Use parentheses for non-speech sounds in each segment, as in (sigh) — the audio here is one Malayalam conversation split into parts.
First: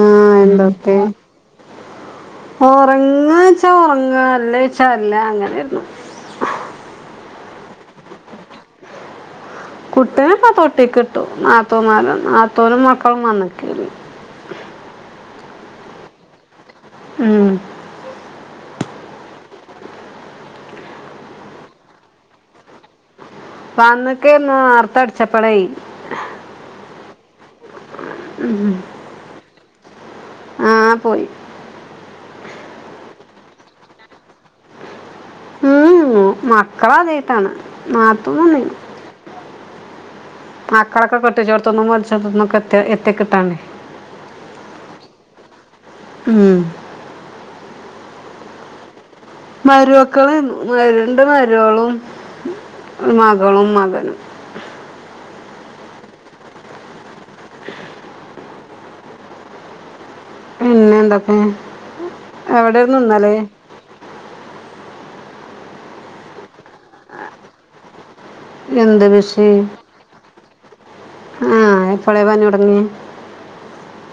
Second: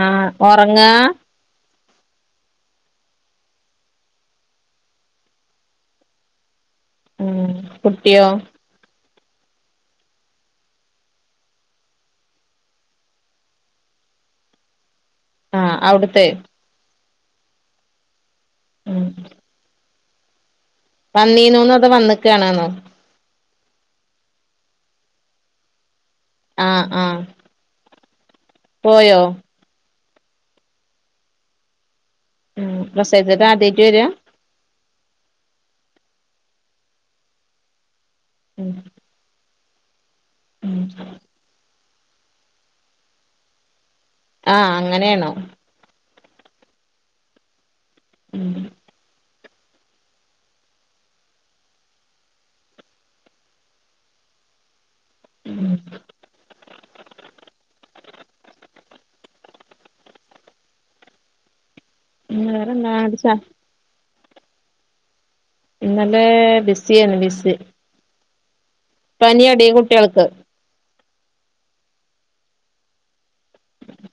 ആഹ് ഒറങ്ങ ഉറങ്ങാച്ചാ ഉറങ്ങ ല്ലേച്ച അല്ല അങ്ങനെരുന്നു മ്മ് കുട്ടിയോ കുട്ടീനെ ഇപ്പോ തൊട്ടീകിട്ടു നാത്തൂമാരും നാത്തൂനും മക്കളും വന്ന്ക്ക് ആഹ് അവിടുത്തെ മ്മ് മ്മ് വന്നീനുന്ന് അത് വന്നിക്കണാന്നോ വന്ന്ക്ക് നേർത്തെ അടിച്ചപ്പളേ ആഹ് ആഹ് പോയോ ആഹ് പോയി മ്മ് (unintelligible) ആദ്യമായിട്ട് വര്ആ മ്മ് മക്കളാദ്യായിട്ടാണ് നാത്തുന് ഉം വന്നേക്കണ് ഉം മക്കളൊക്കെ കെട്ടിച്ചോടുത്തുന്നും (unintelligible) എത്തി കിട്ടാനേ ആഹ് അങ്ങനെയാണോ മ്മ് മ്മ് മരുമക്കള് രണ്ട് മരുമളും മകളും മകനും മ്മ് പിന്നെ എന്താപ്പേ പിന്നെ വേറെന്താ എവിടെന്ന് അടിച്ചാ ഇന്നലേ ഇന്നലെ ബിസിയാണ് ബിസി എന്ത് പനിയാടി കുട്ടികൾക്ക് ആഹ് എപ്പോളേ പനി തുടങ്ങിയേ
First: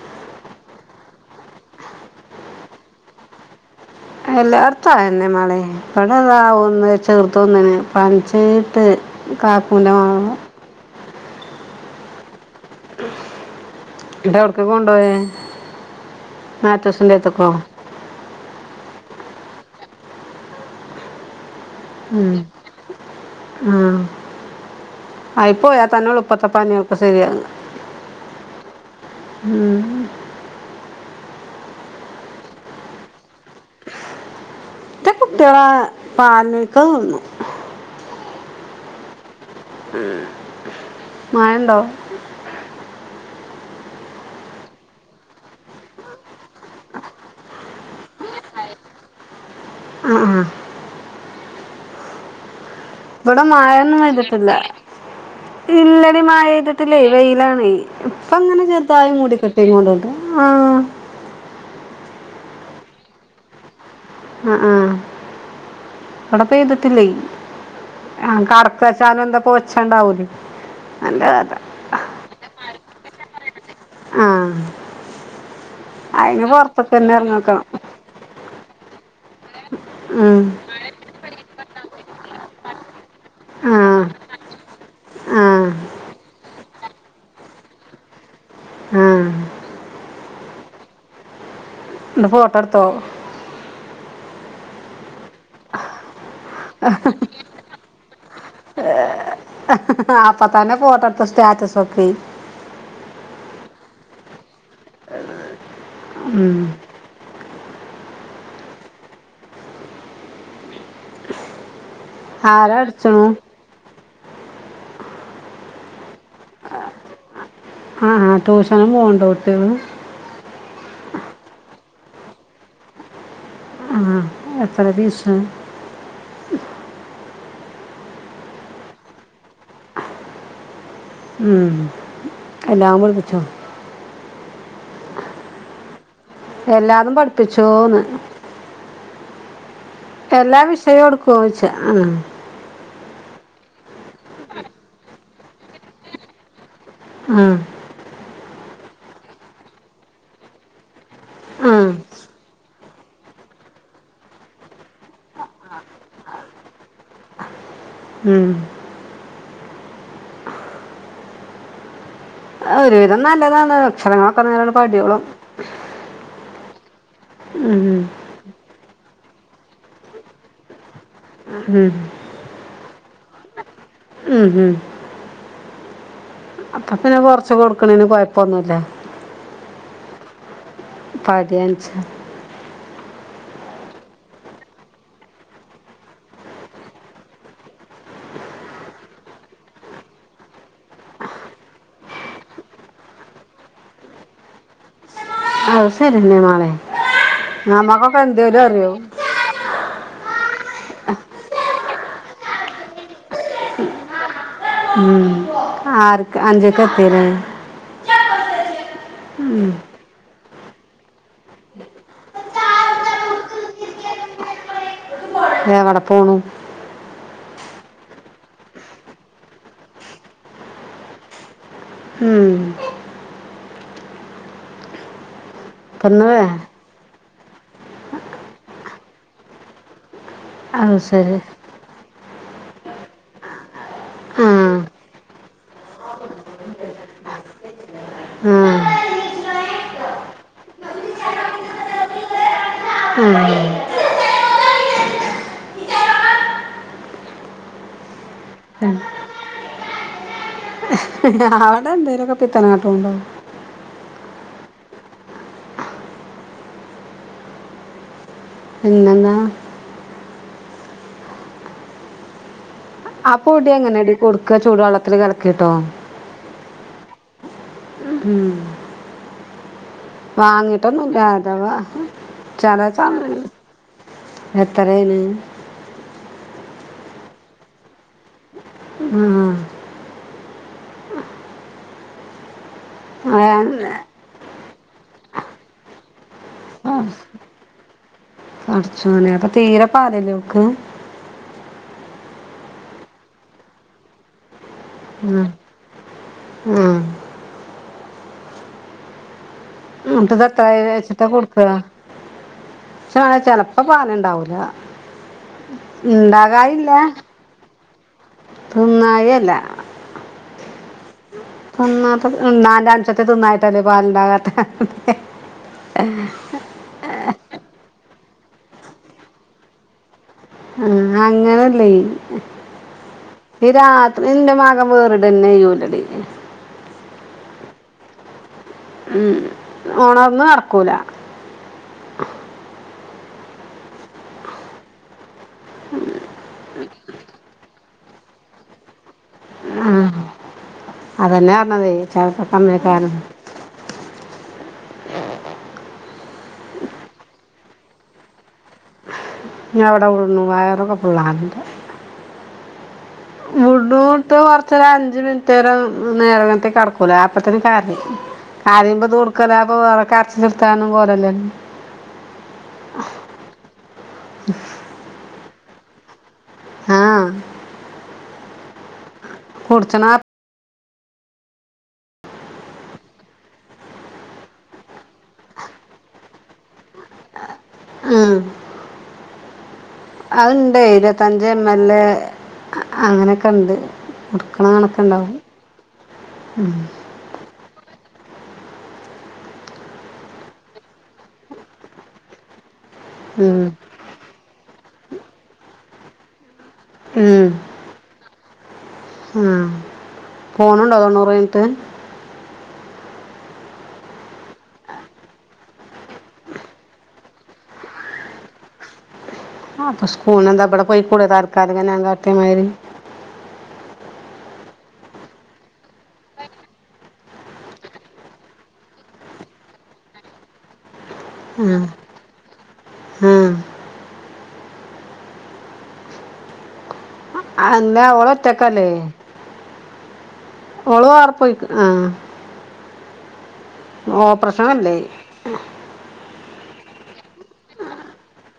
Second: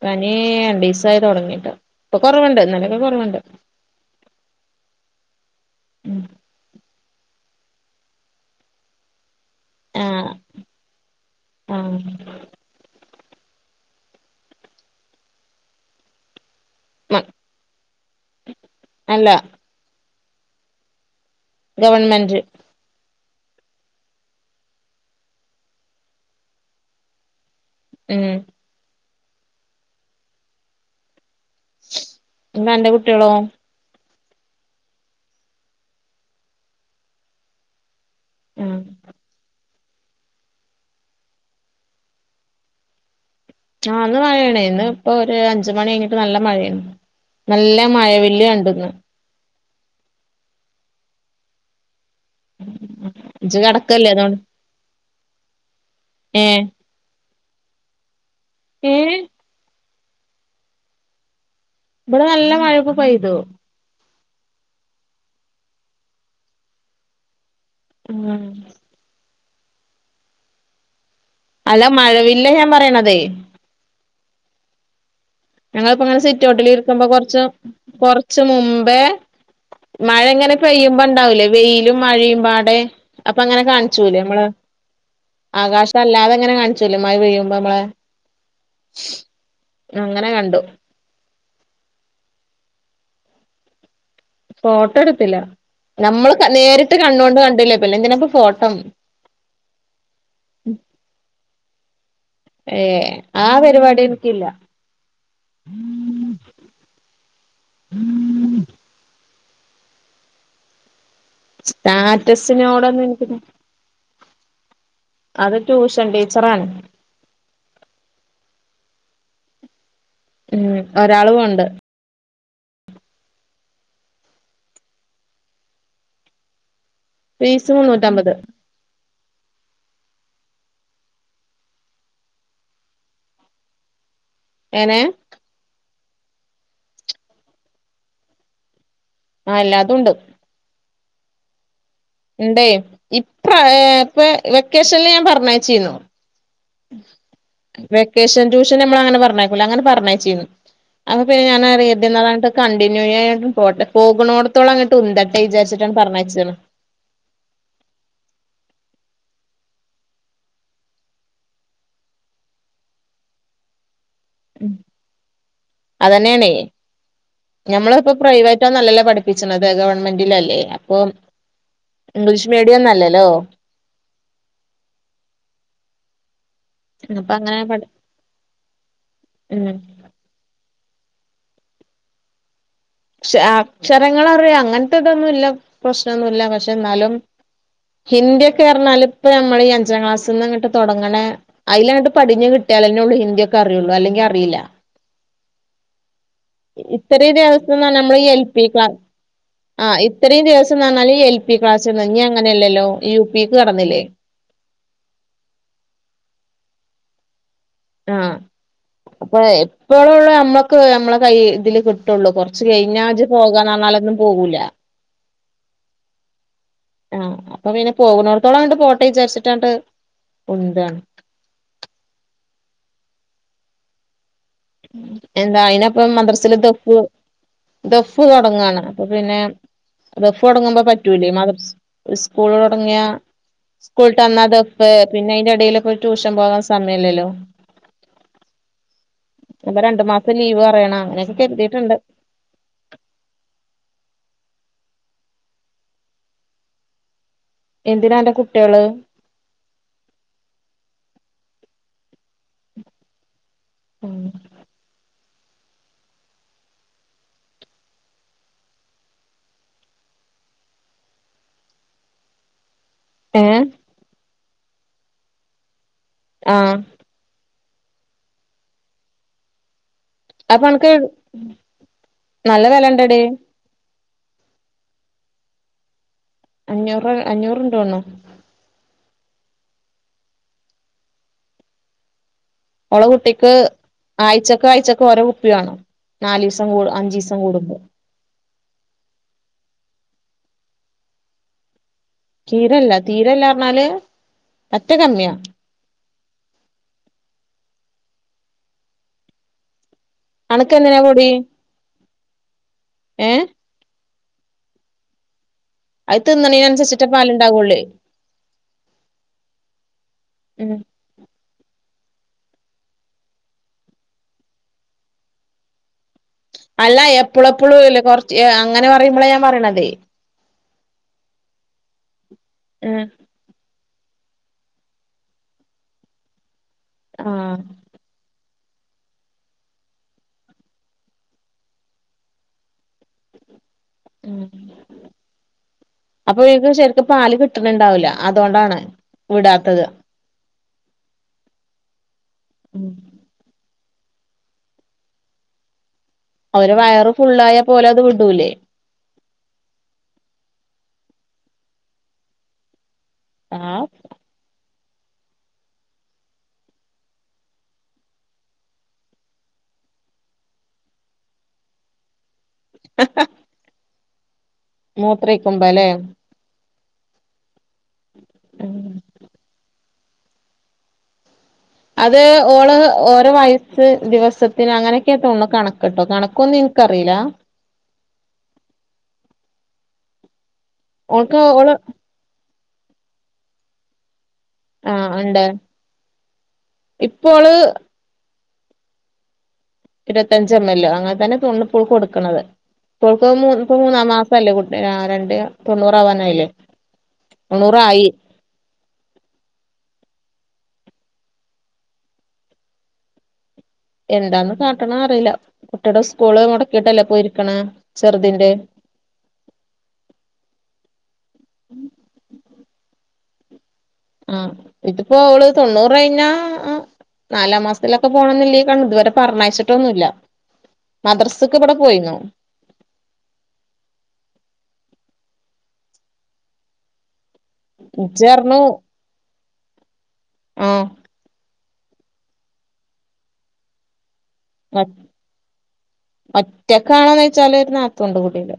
പനീ രണ്ടീസായി തുടങ്ങിട്ട് ഇപ്പൊ കൊറവുണ്ട് ഇന്നലൊക്കെ കൊറവുണ്ട് എല്ലാടത്തും അതന്നെ മോളേ ഉം ഇവടതാ ഒന്ന് ചെറ്ത് തൊന്ന്ന് പനീച്ചിട്ട് ആഹ് (unintelligible) ആഹ് ഇടെവിടക്ക് കൊണ്ടപോയേ മാത്യൂസിൻ്റെടുത്തേക്കോ അല്ല ഗവൺമെന്റ് മ് ആയിപോയാ തന്നുള്ളു പ്പത്തെ പനിയൊക്കെ ശരിയാ ഉം ഉം എന്താ അന്റെ കുട്ട്യാളോ റ്റേ കുട്ടികളാ (unintelligible) തിന്നു മ്മ് മ് മഴണ്ടോ? ആ ന്ന് മഴേണേ ഇന്ന് പ്പൊരു അഞ്ച് മണി കഴ്ഞ്ഞിട്ട് നല്ല മഴേണ് നല്ല മഴ വല്യ കണ്ടന്ന് ആ ആ വടെ ഇജ് മയ ഒന്നും കെടക്കല്ലേ അതോണ്ട് പെയ്തിട്ടില്ല ഇല്ലടി ഏഹ് മായെയ്തിട്ടില്ലെയ് വെയിലാണ് ണെയ് പ്പങ്ങനെ ചെർതായി ഏഹ് മൂടി കെട്ടീകോണ്ട്‌ണ്ട് ആഹ് ഇവിടെ നല്ല മഴപ്പ പെയ്തു ആ ആഹ് വ്ടപ്പെയ്തിട്ടില്ലെയ് ഉം ആഹ് കടത്ത (unintelligible) ന്താ ഒച്ചണ്ടാവൂലെ അല്ല മഴവില്ല ഞാൻ പറയണതെ ആ ഞങ്ങളിപ്പങ്ങനെ അതിന് പുറത്തൊക്കെ സിറ്റോട്ടിലിരിക്കുമ്പോ തന്നെ കൊറ്ച്ച് ഇറങ്ങിക്കണം കൊറ്ച്ച് മു മ്പേ മഴ ഉം. ഇങ്ങനെ പെയ്യുമ്പോണ്ടാവുലേ വെയിലും മഴയും പാടെ അപ്പ അങ്ങനെ ആ കാണിച്ചൂലേമ്മളേ ആ ആകാശം അല്ലാതെങ്ങനെ കാണിച്ചൂലെ മഴ പെയ്യുമ്പോ മ്മളെ ആഹ്‌ അങ്ങനെ കണ്ടു ന്ന് ഫോട്ടട്ത്തോ ഫോട്ടോ എടു ട്ടില്ല നമ്മള് നേരിട്ട് കണ്ണോണ്ട് കണ്ടില്ലേ പിന്നെന്തിനാപ്പൊ ഫോട്ടം അപ്പൊ തന്നെ ഉം ഫോട്ടോ എടുത്ത സ്റ്റാറ്റസ് ഒക്കെ ഏ ആ പരിപാടി എൻക്കില്ല ഉം. ആരാ അടിച്ചണു സ്റ്റാറ്റസിനോടൊന്നുംൻക്ക് അത് ട്യൂഷൻ ടീ ആഹ് ആഹ് ടൂ ഷനും പോക്ണ്ടോ കുട്ട്യാള് ഉം ഒരാള് പോണ്ട് ആഹ് എത്രെ ഫീസ്? ഫീസ് മുന്നൂറ്റമ്പത് ഉം എല്ലാം പടിപ്പിച്ചോ? എങ്ങനെ? എല്ലാതും പഠിപ്പിച്ചോന്ന്? ആ എല്ലാതുണ്ട് ഫോടുക്കോയ്ച്ചാ ഉണ്ടെയ് ഇപ്രാ ഇപ്പെ വെക്കേഷൻല് ഞാൻ പർ ഞ്ഞയ്ച്ചീന്നു ആ വെക്കേഷൻ ട്യൂഷൻ പക്ഷെ ഞമ്മള് അങ്ങനെ പറഞ്ഞയക്കൂല്ല അങ്ങനെ പറഞ്ഞയിച്ചീനി അപ്പൊ പിന്ന ആ ആ ഞാൻ (unintelligible) കണ്ട പോട്ടെ പോകണോടത്തോളംങ്ങട്ട് ഉന്ഥ്ര വിചാരിച്ചിട്ടാണ് പറഞ്ഞയച്ചതാണ് ഉം ഒരുവിധം നല്ലതാണ് അക്ഷരങ്ങളൊക്കെ മ് നേരം പടിയോളും അതന്നെയാണേ ഉം. ഞമ്മളിപ്പ പ്രൈവറ്റൊന്നല്ലല്ലേ പഠിപ്പ പിച്ചണത് ഗവൺമെന്റിലല്ലേ അപ്പൊ ഉം. ഇംഗ്ലീഷ് മീഡിയം നല്ലല്ലോ ഉം. അപ്പ പിന്നെ കൊറച്ച് പഠി കൊടുക്കണേന് കൊയപ്പൊന്നുല്ല ഉം പതിനഞ്ച് ക്ഷ അക്ഷരങ്ങൾ അറിയാം അങ്ങനത്തെ ഇതൊന്നുംല്ല പ്രശ്നമൊന്നുമല്ല പക്ഷെ എന്നാലും ഹിന്ദിയൊക്കെ അറിഞ്ഞാൽ ഇപ്പ നമ്മൾ ഈ അഞ്ചാം ക്ലാസ്സിൽന്ന് അങ്ങോട്ട് തുടങ്ങണേ അയിൽ അങ്ങോട്ട് പടിഞ്ഞഞ് കിട്ടിയാലെന്നേ ഉള്ളൂ ഹിന്ദിക്കെ അറിയുള്ളു അല്ലെങ്കി അറിയില്ല ആ ശരി തന്നെ മോളെ ഇത്രയും ദിവസം എഞ്ഞാൽ നമ്മള് നമുക്കൊക്കെ എൽ എന്തേലും പി അറിയോ ക്ലാസ് ആ് ഇത്രയും ദിവസം എന്ന് പറഞ്ഞാൽ എൽ പി ക്ലാസ് അങ്ങനെയല്ലല്ലോ യു പിക്ക് കടന്നില്ലേ ഉം ആറ് അഞ്ചൊക്കെ പേര് ആ അപ്പൊ എപ്പോഴള്ള നമ്മ നമ്മളെ കൈ ഇതില് കിട്ടുള്ളൂ കൊറച്ച് കഴിഞ്ഞ ആജ പോകാന്നന്നാലൊന്നും പോകൂല എവിടെ പോണു ആഹ് അപ്പൊ പിന്നെ പോകുന്നടത്തോളം കണ്ട് ഫോട്ടോ വിചാരിച്ചിട്ടാണ്ട് ഉന്താണ് ഹും ഉം എന്താ ഇപ്പൊ അയിന്പ്പം ഇന്ന് വേ മദ്രസൽ തെക്ക ദഫ് തുടങ്ങുവാണ് അപ്പൊ പിന്നെ ദഫ് തുടങ്ങുമ്പോ അത് പറ്റൂലേ ശരി മാതം സ്കൂൾ തുടങ്ങിയ സ്കൂളി് ആ തന്നാതപ്പ പിന്നെ അയിറെ ഇടയിലൊ പോ ട്യൂഷൻ പോകാൻ സമയല്ലല്ലോ ആ അപ്പ രണ്ടു മാസം ലീവ് പറയണം അങ്ങനെയൊക്കെ കരുതിട്ടുണ്ട് ആ. എന്തിനാ എന്റെറെ കുട്ടികള് അവിടെ എന്തേരൊക്കെ കിത്തനാട്ടമ ഉണ്ടാവും ഉം പിന്നെന്താ ആ ഏഹ് പൊടി എങ്ങനാടി കൊടുക്കു ക്കെ ചൂടുവള്ളത്തിൽ കലക്കിട്ടോ ആ ഉം അപ്പൊ അനക്ക് വാങ്ങിട്ടൊന്നുല്ല അഥവാ നല്ല ചെല വെലണ്ടടി സമയത്ത് എത്ര ആയിന് അഞ്ഞൂറ് അഞ്ഞൂറ്ണ്ടോണ് ഉം ഓളെ കുട്ടിക്ക് ആഴ്ച ക്ക് ആഴ്ചക്ക് ഓരോ കുപ്പി വാണം നാലിസം കൂട് അഞ്ചിസം കൂടുമ്പോ പടച്ചേനെ അപ്പൊ തീരെ പാലില്ലെ ഓക്ക് തീരല്ല തീരല്ല പറഞ്ഞാല് പറ്റേ കമ്മിയാ ഉം. ഉം. ഉം ത്ത്ഇത്. അനക്ക് എന്തിനാ ഇത്രായിന്നെച്ചിട്ടാ പൊടി കൊട്ക്കാ ഏഹ് (unintelligible) ചെലപ്പോ പാൽ ഇണ്ട് ണ്ടാവുലാ അത് തിന്ന്ണീൻ അൻസെര്ച്ചിട്ടാ പാൽ ഇണ്ടാകൊള്ളെയ് തിന്നായി അല്ല ഉം തിന്നാ നാലാംശത്തെ തിന്നായിട്ടല്ലേ പാലിണ്ടാകാത്ത എപ്പളുംപ്പളും ഇല്ല കൊറച്ച് അങ്ങനെ പറിമ്പളാ ഞാൻ പറിണതെ അങ്ങനെ അല്ലെയ് ആ രാത്രി ഇന്റെ മകൻ വേറ്ടെന്നെ ചെയ്യുലെടി ആ ഉം ഓണർന്നാ നടക്കൂലാ ഉം അപ്പൊ (unintelligible) ശരിക്കും പാല് കിട്ടണ് ഇണ്ടാവുലാ അതുകൊണ്ടാണ് വിടാത്തത് ആ അതെന്നെ പർണതെ ചെൽപ്പോക്കെ ഉം അങ്ങനെയ്ക്കാരം അവര് വയറ് ഫുള്ളായ പോലെ അത് വിടൂലേ ഞാ ഇവടെ വന്നു വയറൊക്കെ ഫുള്ളാണ് ഇണ്ട് ആ (unintelligible) ച്ച് ഒര് അഞ്ച് മിനിറ്റ് നേരം നേരനെത്തെ കടക്കൂലെ അപ്പത്തന്നെ കരയും കരിയിമ്പം ഇത് കൊട്ക്കാ ലാഭം അവളെ കരച്ചിൽ നിർത്താനും കോലം ഇല്ല ഹ ഹ ഉ മൂത്രയിക്കുമ്പലെ ആ ഉം (unintelligible) അത് ഓള് ഓരോ വയസ്സ് ദിവസത്തിന് അങ്ങനെയൊക്കെ തോണ്ന്നു കണക്ക്ട്ടോ കണക്കോന്നും ഇൻക്കറീലാ അയ് ണ്ടെയ് ഓൾക്ക് ഇരുപത്തഞ്ച് എം ഓള് എൽ എ അങ്ങനെയൊക്കെണ്ട് ആഹ ണ്ട് ഇപ്പോള് ഇരുവത്തഞ്ച് എം മൽ അങ്ങനെ തന്നെ തോണ് ഇപ്പോള് കൊടുക്കണത് ഇപ്പോൾക്ക് മൂ ഉം. ഇപ്പ മൂന്ന മാസല്ലേ കു- രാ രണ്ട് തൊണ്ണൂറാ വാനായില്ലേ തൊണ്ണൂറായി ഉം പോണുണ്ടോ തൊണ്ണൂറെയ്ഞ്ഞിട് എന്താണ് കാട്ടണ് അറീല്ലാ കുട്ടിടെ സ്കൂള് മുടക്കിട്ടല്ലേ പോയി ഇരിക്കണ ചെറുതിന്റെ അപ്പൊ സ്കൂൾനെന്താ വിടെ പോയി കൂടെ ഞാൻ കാട്ട്യ മാതി രി ആഹ ഇതിപ്പോ ഓള് തൊണ്ണൂറ് കഴിഞ്ഞാ നാലാം മാസത്തിലൊക്കെ പോണന്നില്ലേ കണ ഇതുവരെ പറഞ്ഞാഴ്ച്ചിട്ടൊന്നുല്ല മദ്രസക്ക് ഇവിടെ ആ പോയിന്നോ ആ അന്നാ ഇജ്ജർഞ്ഞു ഓളൊറ്റകല്ലേ ആഹ് ഓള് വേറെ പോയിക്ക് ആഹ ഓപ്രശനല്ലേ ഒറ്റേക്കണോന്നോയ്ച്ചാല് ഒരു നാത്തൂണ്ട് കുട്ടിന്റെ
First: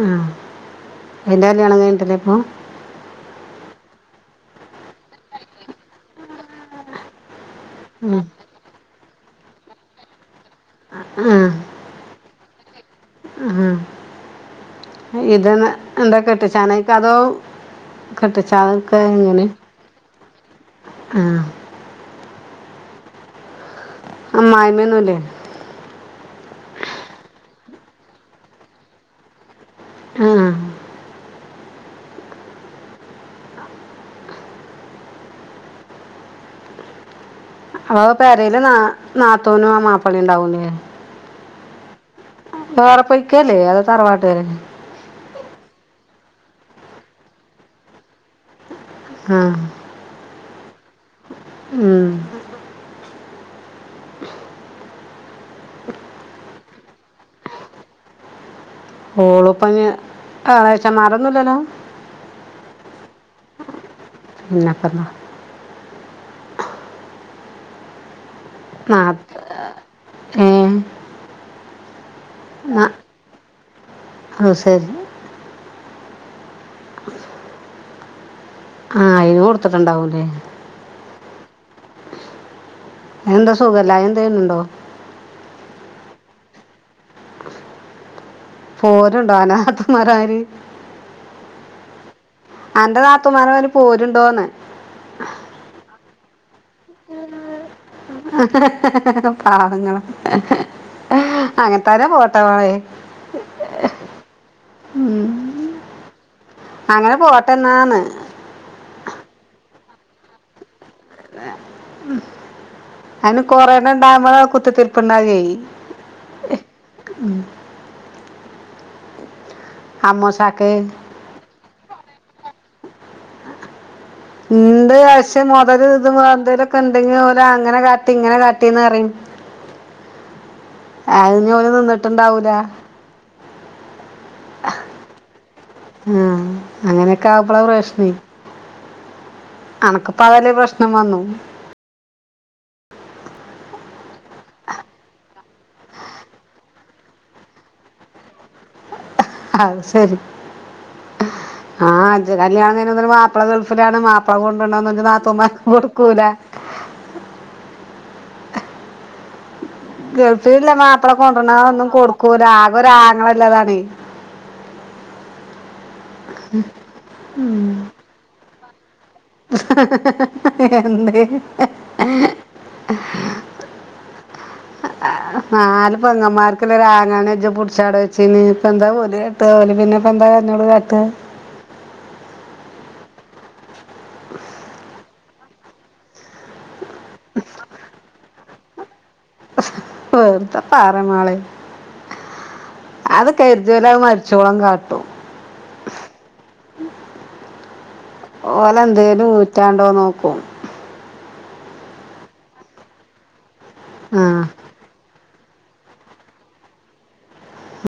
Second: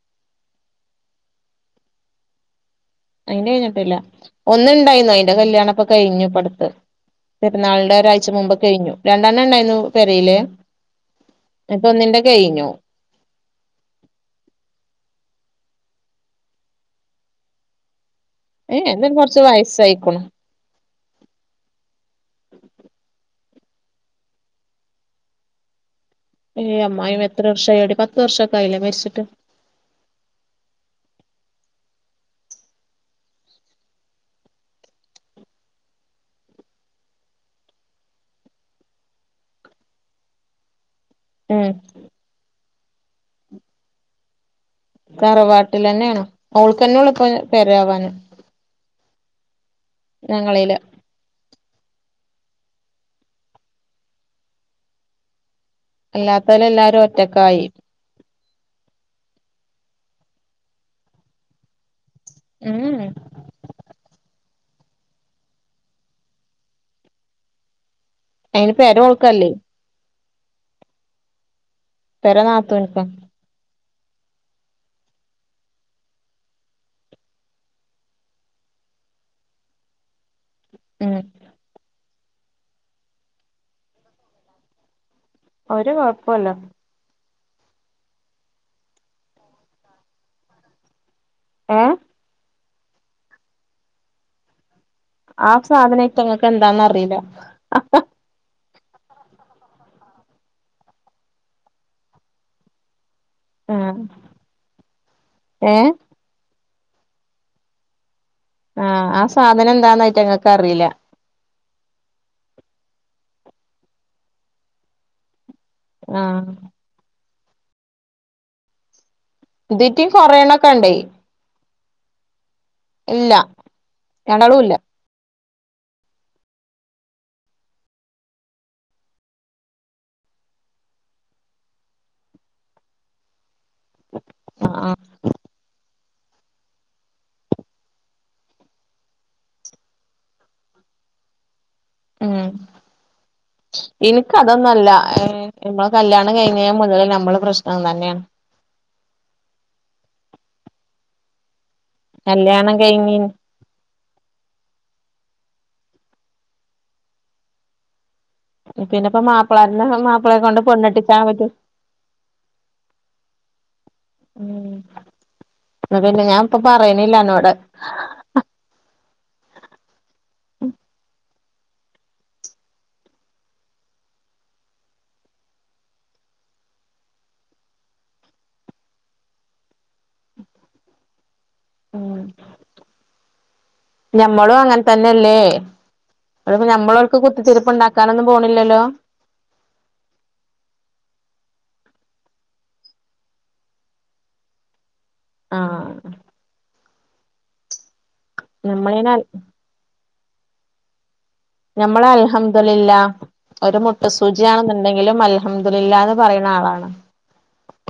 ആ ഐന്റെ കല്യാണം കഴിഞ്ഞിട്ടില്ലേ അപ്പൊ അയിന്റെ കഴിഞ്ഞിട്ടില്ല ഒന്ന് ഇണ്ടായിന്ന് അയിൻന്റെ കല്യാണ ഇപ്പൊ കഴിഞ്ഞു പടത്ത് പെര്ന്നാളിന്റെ ഒരാഴ്ച മുമ്പ് കഴിഞ്ഞു രണ്ടണ്ണം ഇണ്ടായിന്ന പെരയിലേ ആ അപ്പ ഒന്നിന്റെ കഴിഞ്ഞു ആ ഇത് തന്നെ എന്താ കെട്ടിചാ നയ്ക്കാ (unintelligible) ത്തതോ ഏയ് ഇതിന് കോറച്ച് വയസ്സായിക്ക്ണു ആ (unintelligible) അമ്മായി അമ്മ ഒന്നുമില്ലേ ഏയ് അമായിയമ്മ എത്ര വർഷായടി പത്ത് വർഷൊക്കെ ആയില്ലേ മരിച്ചിട്ട് ആ അപ്പൊ പേരയില് ന നാത്തൂനും ആ മാപ്പളയും ഉ ണ്ടാവും ഇല്ലേ ഉം വേറെ പൊയ്ക്കല്ലേ അതൊ തറവാട്ട്കാര് തറവാട്ടില് തന്നെയാണ് ഓൾക്ക് തന്നെ യുള്ളൂ ഇപ്പൊ പെരായാ വാന് ആ ഞങ്ങലില്ല ഉം. അല്ലാത്തോല എല്ലാരും ഒറ്റക്കായി ഓളപ്പഞ് എളേച്ഛമാരോ ന്നുംല്ലല്ലോ ഉം പിന്നെപ്പന്ന അയിന് നാത്ത് പെരോൾക്കല്ലേ ഏ പെര നാത്തൂൻകാ അഅ് സരി ആഹ അയ്‌ന് കൊടുത്തിട്ട് ണ്ടാവൂല്ലേ ഉം എന്താ സുഖല്ലായി ന്തേലുണ്ടോ ഒരു കൊഴപ്പോല്ല പോരുണ്ടോ അന്റെ നാത്തൂന്മാരാരി ഏ അന്റെ നാത്തൂമാരെ അവന് പോരുണ്ടോന്ന് ആ സാധനം ഈറ്റങ്ങൾക്ക് എന്താന്നറിയില്ല. പാവങ്ങള് അങ്ങനത്താര പോട്ട പോലെ ആഹ്ഏ? അങ്ങനെ പോട്ടെന്നാന്ന്. ആ ആ സാധനം എന്താന്ന് അയിറ്റങ്ങക്കറിയില്ല. അതിന് കൊറേണ്ണണ്ടാകുമ്പളെ കുത്തിത്തിർപ്പ്ണ്ടാകേ. ആഹ് ഇതീറ്റും അമ്മൂസാക്ക് കൊറയണ്ണൊക്കെണ്ടേ. ഇല്ല രണ്ടാളും ഇല്ല എന്ത് അശി പക്ഷെ മൊതല് ത് ന്തേലൊക്കെണ്ടെങ്കിലവര് അങ്ങനെ കാട്ടി ഇങ്ങനെ കാട്ടിന്നറിം അയ്ന്നോല് നിന്ന്ട്ട്ണ്ടാവൂല ആ ആ അങ്ങനെയൊക്കെ ആവ്മ്പള പ്രശ്നേ അണക്ക്പ്പതല്ലേ പ്രശ്നം വന്നു ഉം ഇൻക്ക് അതൊന്നാെല്ല ഇങ്ങള് കല്യാണം കയ്ഞ്ഞേ മുതല് ഞമ്മള് പ്രശ്നം തന്നേണ് അത്ശെരി ആ അത് കല്യാണം കയ്ഞ്ഞപ്പതന്നെ മാപ്പള ഗൾഫ് ലാണ് മാപ്പള കൊണ്ടോണ്ടാന്നാെക്കെ നാത്ത് പ്പുമ്മാക്ക് കൊട്ക്കൂല പിന്നെപ്പ മാപ്പ ഗൾഫിലല്ലേ മാപ്പള കൊണ്ടുവരണ തൊന്നും കൊടുക്കൂല ആകെരാങ്ങളല്ലതാണ് അപ്പ പിന്നെ ഞാപ്പൊ പറയണില്ലന്നോട് എന്തേ നാല് പെങ്ങന്മാർക്ക്ള്ള ഒരാങ്ങളാന്ന്ച് പുടിച്ചാങ്ങട് വെച്ചിന് ഇപ്പ എന്താ പോല (unintelligible) പിന്നെപ്പെന്താ കരഞ്ഞോട് കാട്ട് ഉ ഞമ്മളും അങ്ങനെ തന്നെയല്ലേ ഞമ്മളവർക്ക് കുത്തിത്തിരുപ്പ് ഉണ്ടാക്കാനൊന്നും പോണില്ലല്ലോ. വെറുതെ പറമോളെ അത് കരുതിയ പോല മരിച്ചോളം കാട്ടും ആഹ് (inaudible) നമ്മളേന ഓലെന്തേലും ഊറ്റാണ്ടോ നോക്ക (unintelligible) നമ്മള് ൽഹംദുലില്ല ഒരു ആ മൊട്ടുസൂചിയാണെന്നുണ്ടെങ്കിലും അല്ല ഹമ്ദുലില്ലാന്ന് പറയണ ആളാണ്.